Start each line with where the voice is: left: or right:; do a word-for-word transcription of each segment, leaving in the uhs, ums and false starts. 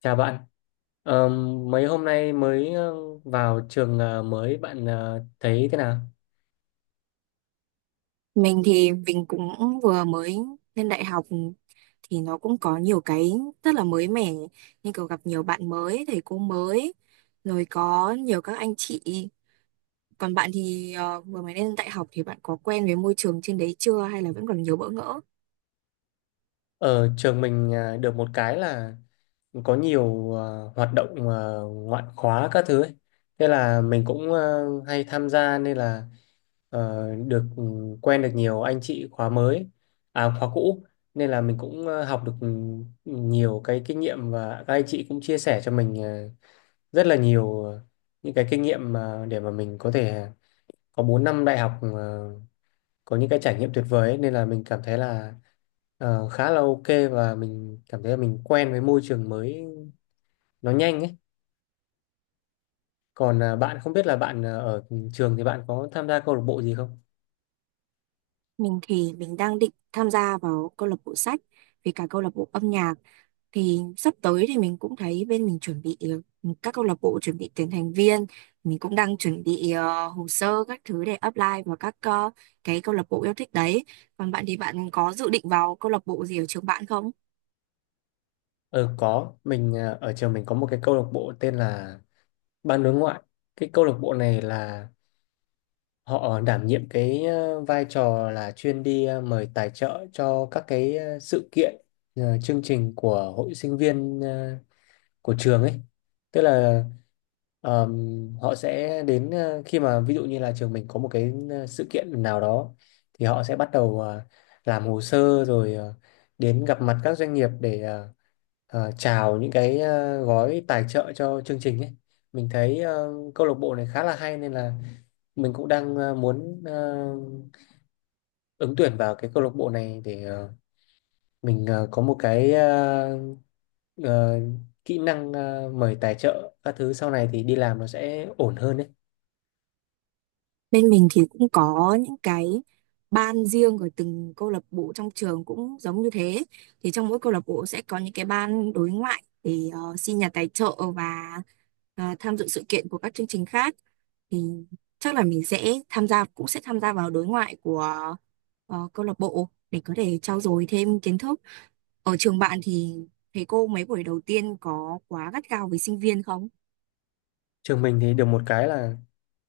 left: Chào bạn, Ờ, mấy hôm nay mới ờ, vào trường ờ, mới bạn ờ, thấy thế nào?
right: Mình thì mình cũng vừa mới lên đại học thì nó cũng có nhiều cái rất là mới mẻ như kiểu gặp nhiều bạn mới, thầy cô mới rồi có nhiều các anh chị. Còn bạn thì ờ, vừa mới lên đại học thì bạn có quen với môi trường trên đấy chưa hay là vẫn còn nhiều bỡ ngỡ?
left: Ở trường mình ờ, được một cái là có nhiều ờ, hoạt động ờ, ngoại khóa các thứ ấy. Thế là mình cũng ờ, hay tham gia nên là ờ, được ừ, quen được nhiều anh chị khóa mới, à khóa cũ, nên là mình cũng ờ, học được ừ, nhiều cái kinh nghiệm, và các anh chị cũng chia sẻ cho mình ờ, rất là nhiều ờ, những cái kinh nghiệm mà để mà mình có thể có bốn năm đại học, ờ, có những cái trải nghiệm tuyệt vời ấy, nên là mình cảm thấy là ờ, khá là ok, và mình cảm thấy là mình quen với môi trường mới nó nhanh ấy. Còn ờ, bạn không biết là bạn ờ, ở trường thì bạn có tham gia câu lạc bộ gì không?
right: Mình thì mình đang định tham gia vào câu lạc bộ sách với cả câu lạc bộ âm nhạc thì sắp tới thì mình cũng thấy bên mình chuẩn bị ờ, các câu lạc bộ chuẩn bị tuyển thành viên. Mình cũng đang chuẩn bị ờ, hồ sơ các thứ để apply vào các ờ, cái câu lạc bộ yêu thích đấy. Còn bạn thì bạn có dự định vào câu lạc bộ gì ở trường bạn không?
left: Ờ có, mình ờ, ở trường mình có một cái câu lạc bộ tên là Ban đối ngoại. Cái câu lạc bộ này là họ đảm nhiệm cái ờ, vai trò là chuyên đi ờ, mời tài trợ cho các cái ờ, sự kiện, ờ, chương trình của hội sinh viên ờ, của trường ấy. Tức là ờm, họ sẽ đến, ờ, khi mà ví dụ như là trường mình có một cái ờ, sự kiện nào đó, thì họ sẽ bắt đầu ờ, làm hồ sơ, rồi ờ, đến gặp mặt các doanh nghiệp để ờ, ờ, chào những cái ờ, gói tài trợ cho chương trình ấy. Mình thấy ờ, câu lạc bộ này khá là hay, nên là mình cũng đang ờ, muốn ờ, ứng tuyển vào cái câu lạc bộ này để ờ, mình ờ, có một cái ờ, ờ, kỹ năng ờ, mời tài trợ các thứ, sau này thì đi làm nó sẽ ổn hơn đấy.
right: Bên mình thì cũng có những cái ban riêng của từng câu lạc bộ trong trường cũng giống như thế. Thì trong mỗi câu lạc bộ sẽ có những cái ban đối ngoại để ờ, xin nhà tài trợ và ờ, tham dự sự kiện của các chương trình khác. Thì chắc là mình sẽ tham gia cũng sẽ tham gia vào đối ngoại của ờ, câu lạc bộ để có thể trau dồi thêm kiến thức. Ở trường bạn thì thầy cô mấy buổi đầu tiên có quá gắt gao với sinh viên không?
left: Trường mình thì được một cái là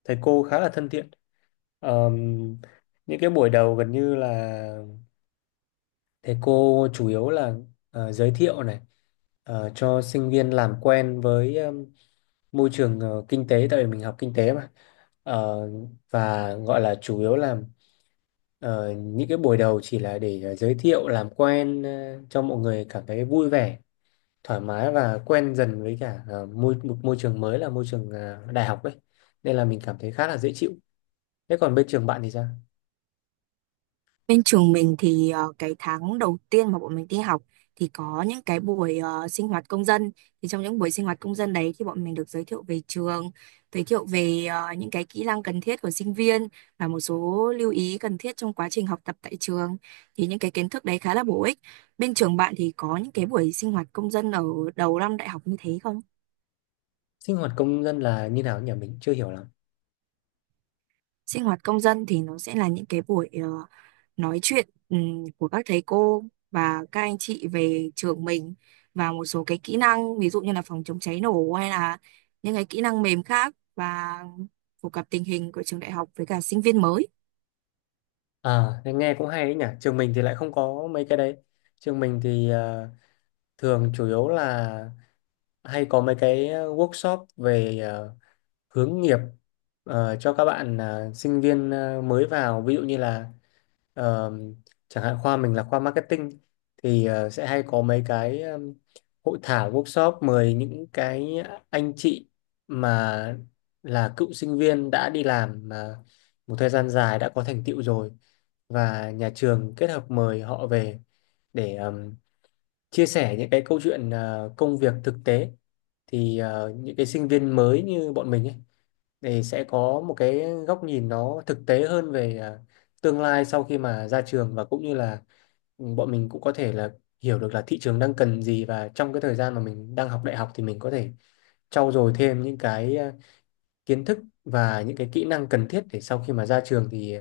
left: thầy cô khá là thân thiện. Ờm, những cái buổi đầu gần như là thầy cô chủ yếu là ờ, giới thiệu này, ờ, cho sinh viên làm quen với ừm, môi trường ờ, kinh tế, tại vì mình học kinh tế mà. Ờ, và gọi là chủ yếu là ờ, những cái buổi đầu chỉ là để ờ, giới thiệu làm quen, ờ, cho mọi người cảm thấy vui vẻ, thoải mái và quen dần với cả ờ, môi một môi trường mới là môi trường ờ, đại học ấy, nên là mình cảm thấy khá là dễ chịu. Thế còn bên trường bạn thì sao?
right: Bên trường mình thì ờ, cái tháng đầu tiên mà bọn mình đi học thì có những cái buổi ờ, sinh hoạt công dân. Thì trong những buổi sinh hoạt công dân đấy thì bọn mình được giới thiệu về trường, giới thiệu về ờ, những cái kỹ năng cần thiết của sinh viên và một số lưu ý cần thiết trong quá trình học tập tại trường. Thì những cái kiến thức đấy khá là bổ ích. Bên trường bạn thì có những cái buổi sinh hoạt công dân ở đầu năm đại học như thế không?
left: Sinh hoạt công dân là như nào nhỉ, mình chưa hiểu lắm.
right: Sinh hoạt công dân thì nó sẽ là những cái buổi ờ, nói chuyện ừm, của các thầy cô và các anh chị về trường mình và một số cái kỹ năng ví dụ như là phòng chống cháy nổ hay là những cái kỹ năng mềm khác, và phổ cập tình hình của trường đại học với cả sinh viên mới.
left: À thế nghe cũng hay ấy nhỉ, trường mình thì lại không có mấy cái đấy. Trường mình thì ờ, thường chủ yếu là hay có mấy cái workshop về ờ, hướng nghiệp ờ, cho các bạn ờ, sinh viên ờ, mới vào, ví dụ như là, Ờ, chẳng hạn khoa mình là khoa marketing thì ờ, sẽ hay có mấy cái um, hội thảo, workshop mời những cái anh chị mà là cựu sinh viên đã đi làm mà một thời gian dài, đã có thành tựu rồi, và nhà trường kết hợp mời họ về để um, chia sẻ những cái câu chuyện ờ, công việc thực tế, thì ờ, những cái sinh viên mới như bọn mình ấy thì sẽ có một cái góc nhìn nó thực tế hơn về à, tương lai sau khi mà ra trường, và cũng như là ừ, bọn mình cũng có thể là hiểu được là thị trường đang cần gì, và trong cái thời gian mà mình đang học đại học thì mình có thể trau dồi thêm những cái à, kiến thức và những cái kỹ năng cần thiết để sau khi mà ra trường thì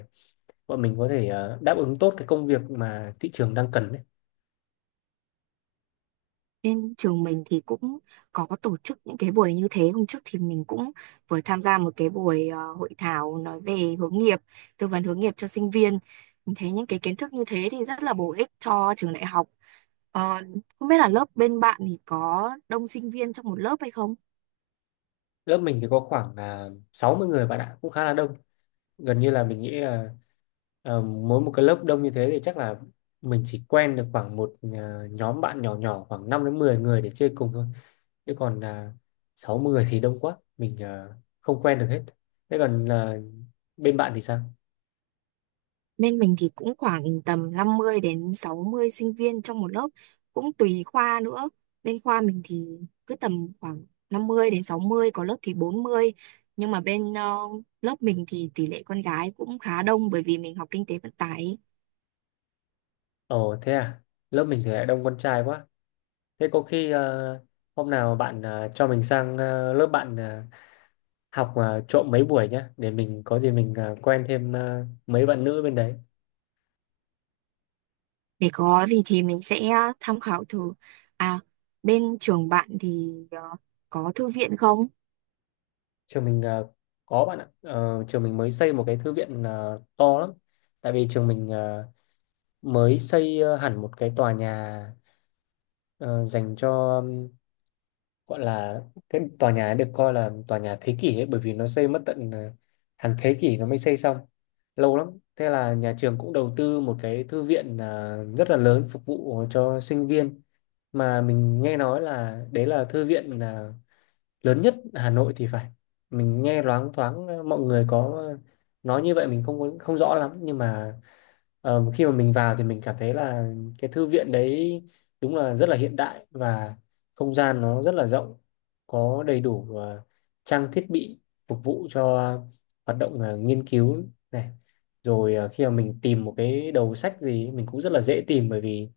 left: bọn mình có thể à, đáp ứng tốt cái công việc mà thị trường đang cần đấy.
right: Trên trường mình thì cũng có tổ chức những cái buổi như thế. Hôm trước thì mình cũng vừa tham gia một cái buổi ờ, hội thảo nói về hướng nghiệp, tư vấn hướng nghiệp cho sinh viên. Mình thấy những cái kiến thức như thế thì rất là bổ ích cho trường đại học. Ờ, Không biết là lớp bên bạn thì có đông sinh viên trong một lớp hay không?
left: Lớp mình thì có khoảng uh, sáu mươi người, bạn ạ, cũng khá là đông. Gần như là mình nghĩ là ờ, mỗi một cái lớp đông như thế thì chắc là mình chỉ quen được khoảng một ờ, nhóm bạn nhỏ nhỏ khoảng năm đến mười người để chơi cùng thôi, chứ còn uh, sáu mười thì đông quá, mình ờ, không quen được hết. Thế còn ờ, bên bạn thì sao?
right: Bên mình thì cũng khoảng tầm năm mươi đến sáu mươi sinh viên trong một lớp, cũng tùy khoa nữa. Bên khoa mình thì cứ tầm khoảng năm mươi đến sáu mươi, có lớp thì bốn mươi. Nhưng mà bên ờ, lớp mình thì tỷ lệ con gái cũng khá đông bởi vì mình học kinh tế vận tải ấy.
left: Ồ thế à, lớp mình thì lại đông con trai quá. Thế có khi ờ, hôm nào bạn ờ, cho mình sang ờ, lớp bạn ờ, học ờ, trộm mấy buổi nhá, để mình có gì mình ờ, quen thêm ờ, mấy bạn nữ bên đấy.
right: Để có gì thì mình sẽ ờ, tham khảo thử. À, bên trường bạn thì ờ, có thư viện không?
left: Trường mình ờ, có, bạn ạ. Ờ, trường mình mới xây một cái thư viện ờ, to lắm, tại vì trường mình ờ, mới xây ờ, hẳn một cái tòa nhà ờ, dành cho, um, gọi là, cái tòa nhà ấy được coi là tòa nhà thế kỷ ấy, bởi vì nó xây mất tận ờ, hàng thế kỷ nó mới xây xong, lâu lắm. Thế là nhà trường cũng đầu tư một cái thư viện ờ, rất là lớn phục vụ cho sinh viên, mà mình nghe nói là đấy là thư viện ờ, lớn nhất Hà Nội thì phải. Mình nghe loáng thoáng ờ, mọi người có ờ, nói như vậy, mình không có- không rõ lắm, nhưng mà ờ, khi mà mình vào thì mình cảm thấy là cái thư viện đấy đúng là rất là hiện đại, và không gian nó rất là rộng, có đầy đủ ờ, trang thiết bị phục vụ cho hoạt động ờ, nghiên cứu này, rồi ờ, khi mà mình tìm một cái đầu sách gì mình cũng rất là dễ tìm, bởi vì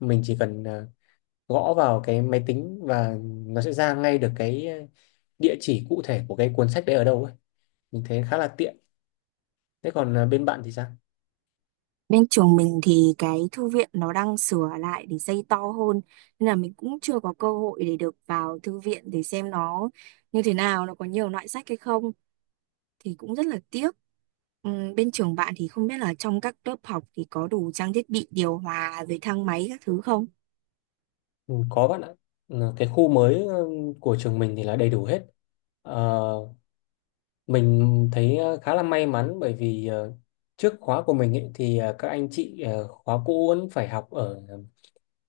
left: mình chỉ cần ờ, gõ vào cái máy tính và nó sẽ ra ngay được cái địa chỉ cụ thể của cái cuốn sách đấy ở đâu ấy, mình thấy khá là tiện. Thế còn à, bên bạn thì sao?
right: Bên trường mình thì cái thư viện nó đang sửa lại để xây to hơn nên là mình cũng chưa có cơ hội để được vào thư viện để xem nó như thế nào, nó có nhiều loại sách hay không, thì cũng rất là tiếc. Ừm, bên trường bạn thì không biết là trong các lớp học thì có đủ trang thiết bị điều hòa rồi thang máy các thứ không?
left: Ừ, có bạn ạ. Ừ, cái khu mới ừ, của trường mình thì là đầy đủ hết. Ờ, mình thấy ờ, khá là may mắn bởi vì ờ, trước khóa của mình ấy, thì ờ, các anh chị ờ, khóa cũ vẫn phải học ở ờ,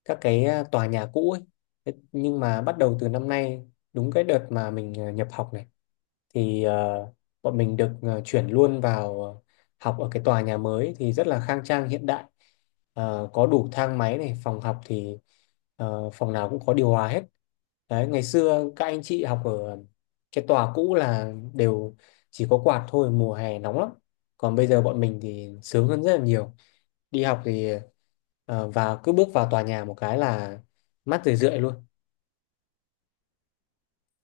left: các cái ờ, tòa nhà cũ ấy. Thế nhưng mà bắt đầu từ năm nay, đúng cái đợt mà mình ờ, nhập học này, thì ờ, bọn mình được ờ, chuyển luôn vào ờ, học ở cái tòa nhà mới thì rất là khang trang, hiện đại. Ờ, có đủ thang máy này, phòng học thì ờ, phòng nào cũng có điều hòa hết. Đấy, ngày xưa các anh chị học ở cái tòa cũ là đều chỉ có quạt thôi, mùa hè nóng lắm, còn bây giờ bọn mình thì sướng hơn rất là nhiều. Đi học thì ờ, vào, cứ bước vào tòa nhà một cái là mát rười rượi luôn.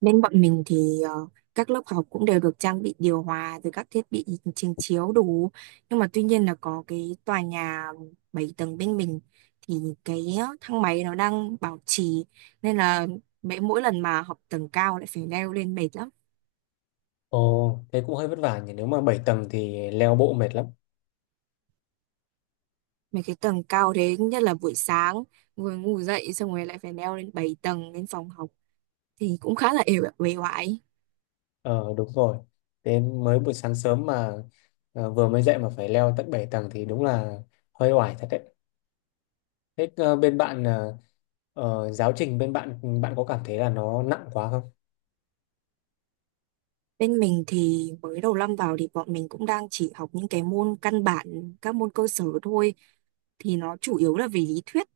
right: Bên bọn mình thì ờ, các lớp học cũng đều được trang bị điều hòa rồi các thiết bị trình chiếu đủ. Nhưng mà tuy nhiên là có cái tòa nhà bảy tầng bên mình thì cái ờ, thang máy nó đang bảo trì nên là mấy mỗi lần mà học tầng cao lại phải leo lên mệt lắm.
left: Ồ thế cũng hơi vất vả nhỉ, nếu mà bảy tầng thì leo bộ mệt lắm.
right: Mấy cái tầng cao thế nhất là buổi sáng vừa ngủ dậy xong rồi lại phải leo lên bảy tầng lên phòng học thì cũng khá là ề uể oải.
left: Ờ đúng rồi. Đến mới buổi sáng sớm mà ờ, vừa mới dậy mà phải leo tận bảy tầng thì đúng là hơi oải thật đấy. Thế ờ, bên bạn, ờ, ờ, giáo trình bên bạn, bạn có cảm thấy là nó nặng quá không?
right: Bên mình thì mới đầu năm vào thì bọn mình cũng đang chỉ học những cái môn căn bản, các môn cơ sở thôi. Thì nó chủ yếu là về lý thuyết.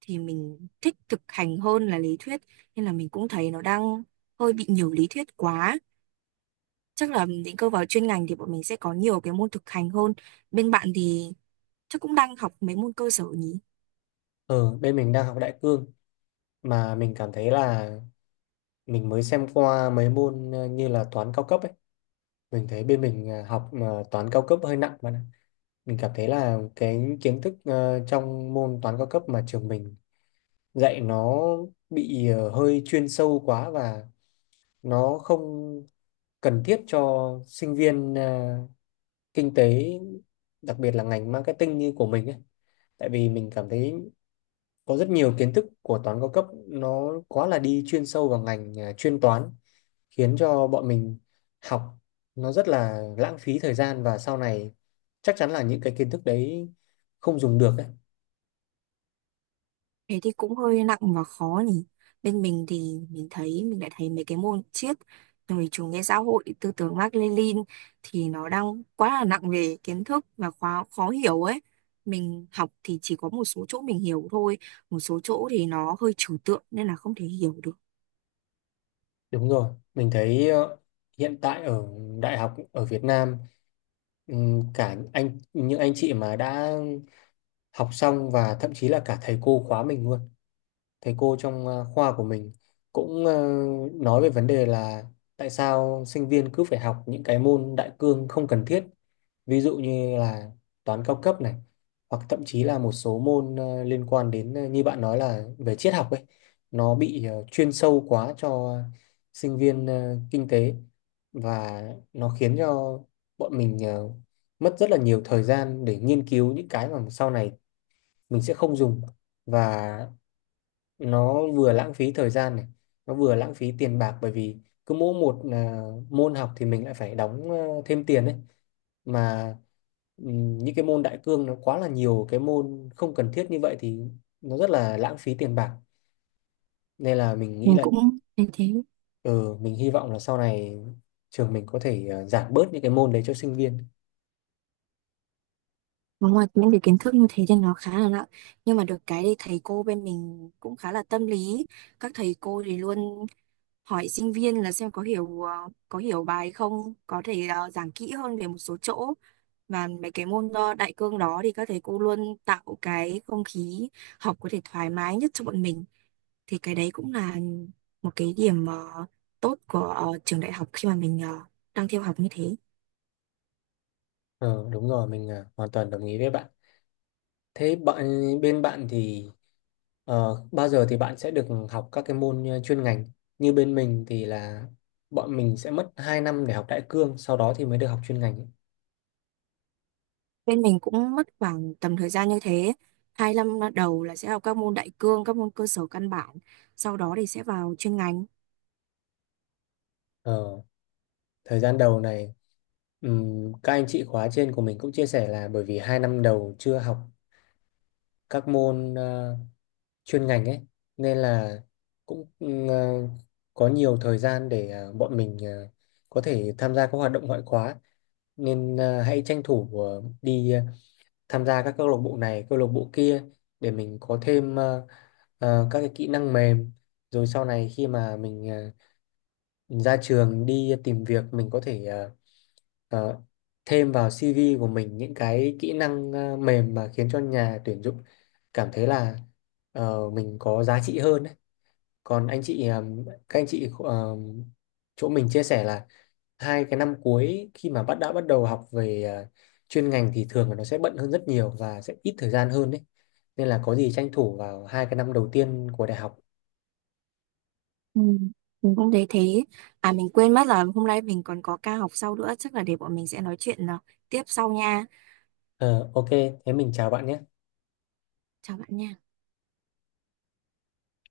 right: Thì mình thích thực hành hơn là lý thuyết. Nên là mình cũng thấy nó đang hơi bị nhiều lý thuyết quá. Chắc là định cơ vào chuyên ngành thì bọn mình sẽ có nhiều cái môn thực hành hơn. Bên bạn thì chắc cũng đang học mấy môn cơ sở nhỉ?
left: Ờ bên mình đang học đại cương, mà mình cảm thấy là mình mới xem qua mấy môn ờ, như là toán cao cấp ấy. Mình thấy bên mình ờ, học ờ, toán cao cấp hơi nặng, bạn ạ. Mình cảm thấy là cái kiến thức ờ, trong môn toán cao cấp mà trường mình dạy nó bị ờ, hơi chuyên sâu quá, và nó không cần thiết cho sinh viên à, kinh tế, đặc biệt là ngành marketing như của mình ấy. Tại vì mình cảm thấy có rất nhiều kiến thức của toán cao cấp nó quá là đi chuyên sâu vào ngành à, chuyên toán, khiến cho bọn mình học nó rất là lãng phí thời gian, và sau này chắc chắn là những cái kiến thức đấy không dùng được ấy.
right: Thế thì cũng hơi nặng và khó nhỉ. Bên mình thì mình thấy mình lại thấy mấy cái môn triết rồi chủ nghĩa xã hội tư tưởng Mác Lênin thì nó đang quá là nặng về kiến thức và khó khó hiểu ấy. Mình học thì chỉ có một số chỗ mình hiểu thôi, một số chỗ thì nó hơi trừu tượng nên là không thể hiểu được.
left: Đúng rồi, mình thấy ờ, hiện tại ở đại học ở Việt Nam, ừm, cả anh những anh chị mà đã học xong và thậm chí là cả thầy cô khóa mình luôn, thầy cô trong ờ, khoa của mình cũng ờ, nói về vấn đề là tại sao sinh viên cứ phải học những cái môn đại cương không cần thiết, ví dụ như là toán cao cấp này, hoặc thậm chí là một số môn ờ, liên quan đến, ờ, như bạn nói là về triết học ấy, nó bị ờ, chuyên sâu quá cho sinh viên ờ, kinh tế, và nó khiến cho bọn mình ờ, mất rất là nhiều thời gian để nghiên cứu những cái mà sau này mình sẽ không dùng, và nó vừa lãng phí thời gian này, nó vừa lãng phí tiền bạc, bởi vì cứ mỗi một à, môn học thì mình lại phải đóng ờ, thêm tiền đấy mà. Ừm, những cái môn đại cương nó quá là nhiều cái môn không cần thiết như vậy thì nó rất là lãng phí tiền bạc, nên là mình nghĩ
right: Mình
left: là,
right: cũng thấy thế.
left: ừ, mình hy vọng là sau này trường mình có thể ờ, giảm bớt những cái môn đấy cho sinh viên.
right: Và Ngoài những cái kiến thức như thế thì nó khá là nặng. Nhưng mà được cái thì thầy cô bên mình cũng khá là tâm lý. Các thầy cô thì luôn hỏi sinh viên là xem có hiểu ờ, có hiểu bài không, có thể ờ, giảng kỹ hơn về một số chỗ, và mấy cái môn ờ, đại cương đó thì các thầy cô luôn tạo cái không khí học có thể thoải mái nhất cho bọn mình, thì cái đấy cũng là một cái điểm ờ, tốt của ờ, trường đại học khi mà mình ờ, đang theo học như thế.
left: ờ Đúng rồi, mình ờ, hoàn toàn đồng ý với bạn. Thế bạn bên bạn thì ờ, bao giờ thì bạn sẽ được học các cái môn ờ, chuyên ngành? Như bên mình thì là bọn mình sẽ mất hai năm để học đại cương, sau đó thì mới được học chuyên ngành ấy.
right: Bên mình cũng mất khoảng tầm thời gian như thế, hai năm đầu là sẽ học các môn đại cương, các môn cơ sở căn bản, sau đó thì sẽ vào chuyên ngành.
left: Ờ, Thời gian đầu này, ừm, các anh chị khóa trên của mình cũng chia sẻ là bởi vì hai năm đầu chưa học các môn ờ, chuyên ngành ấy, nên là cũng ừm, ờ, có nhiều thời gian để ờ, bọn mình ờ, có thể tham gia các hoạt động ngoại khóa, nên à, hãy tranh thủ à, đi ờ, tham gia các câu lạc bộ này, câu lạc bộ kia, để mình có thêm ờ, ờ, các cái kỹ năng mềm, rồi sau này khi mà mình, ờ, mình ra trường đi tìm việc, mình có thể ờ, ờ, thêm vào xê vê của mình những cái kỹ năng ờ, mềm mà khiến cho nhà tuyển dụng cảm thấy là ờ, mình có giá trị hơn ấy. Còn anh chị ờm, các anh chị ờm, chỗ mình chia sẻ là hai cái năm cuối khi mà bắt đã bắt đầu học về ờ, chuyên ngành thì thường là nó sẽ bận hơn rất nhiều và sẽ ít thời gian hơn đấy. Nên là có gì tranh thủ vào hai cái năm đầu tiên của đại học.
right: Ừ, mình cũng thấy thế. À, mình quên mất là hôm nay mình còn có ca học sau nữa, chắc là để bọn mình sẽ nói chuyện à, tiếp sau nha.
left: Ờ, ok, thế mình chào bạn nhé.
right: Chào bạn nha.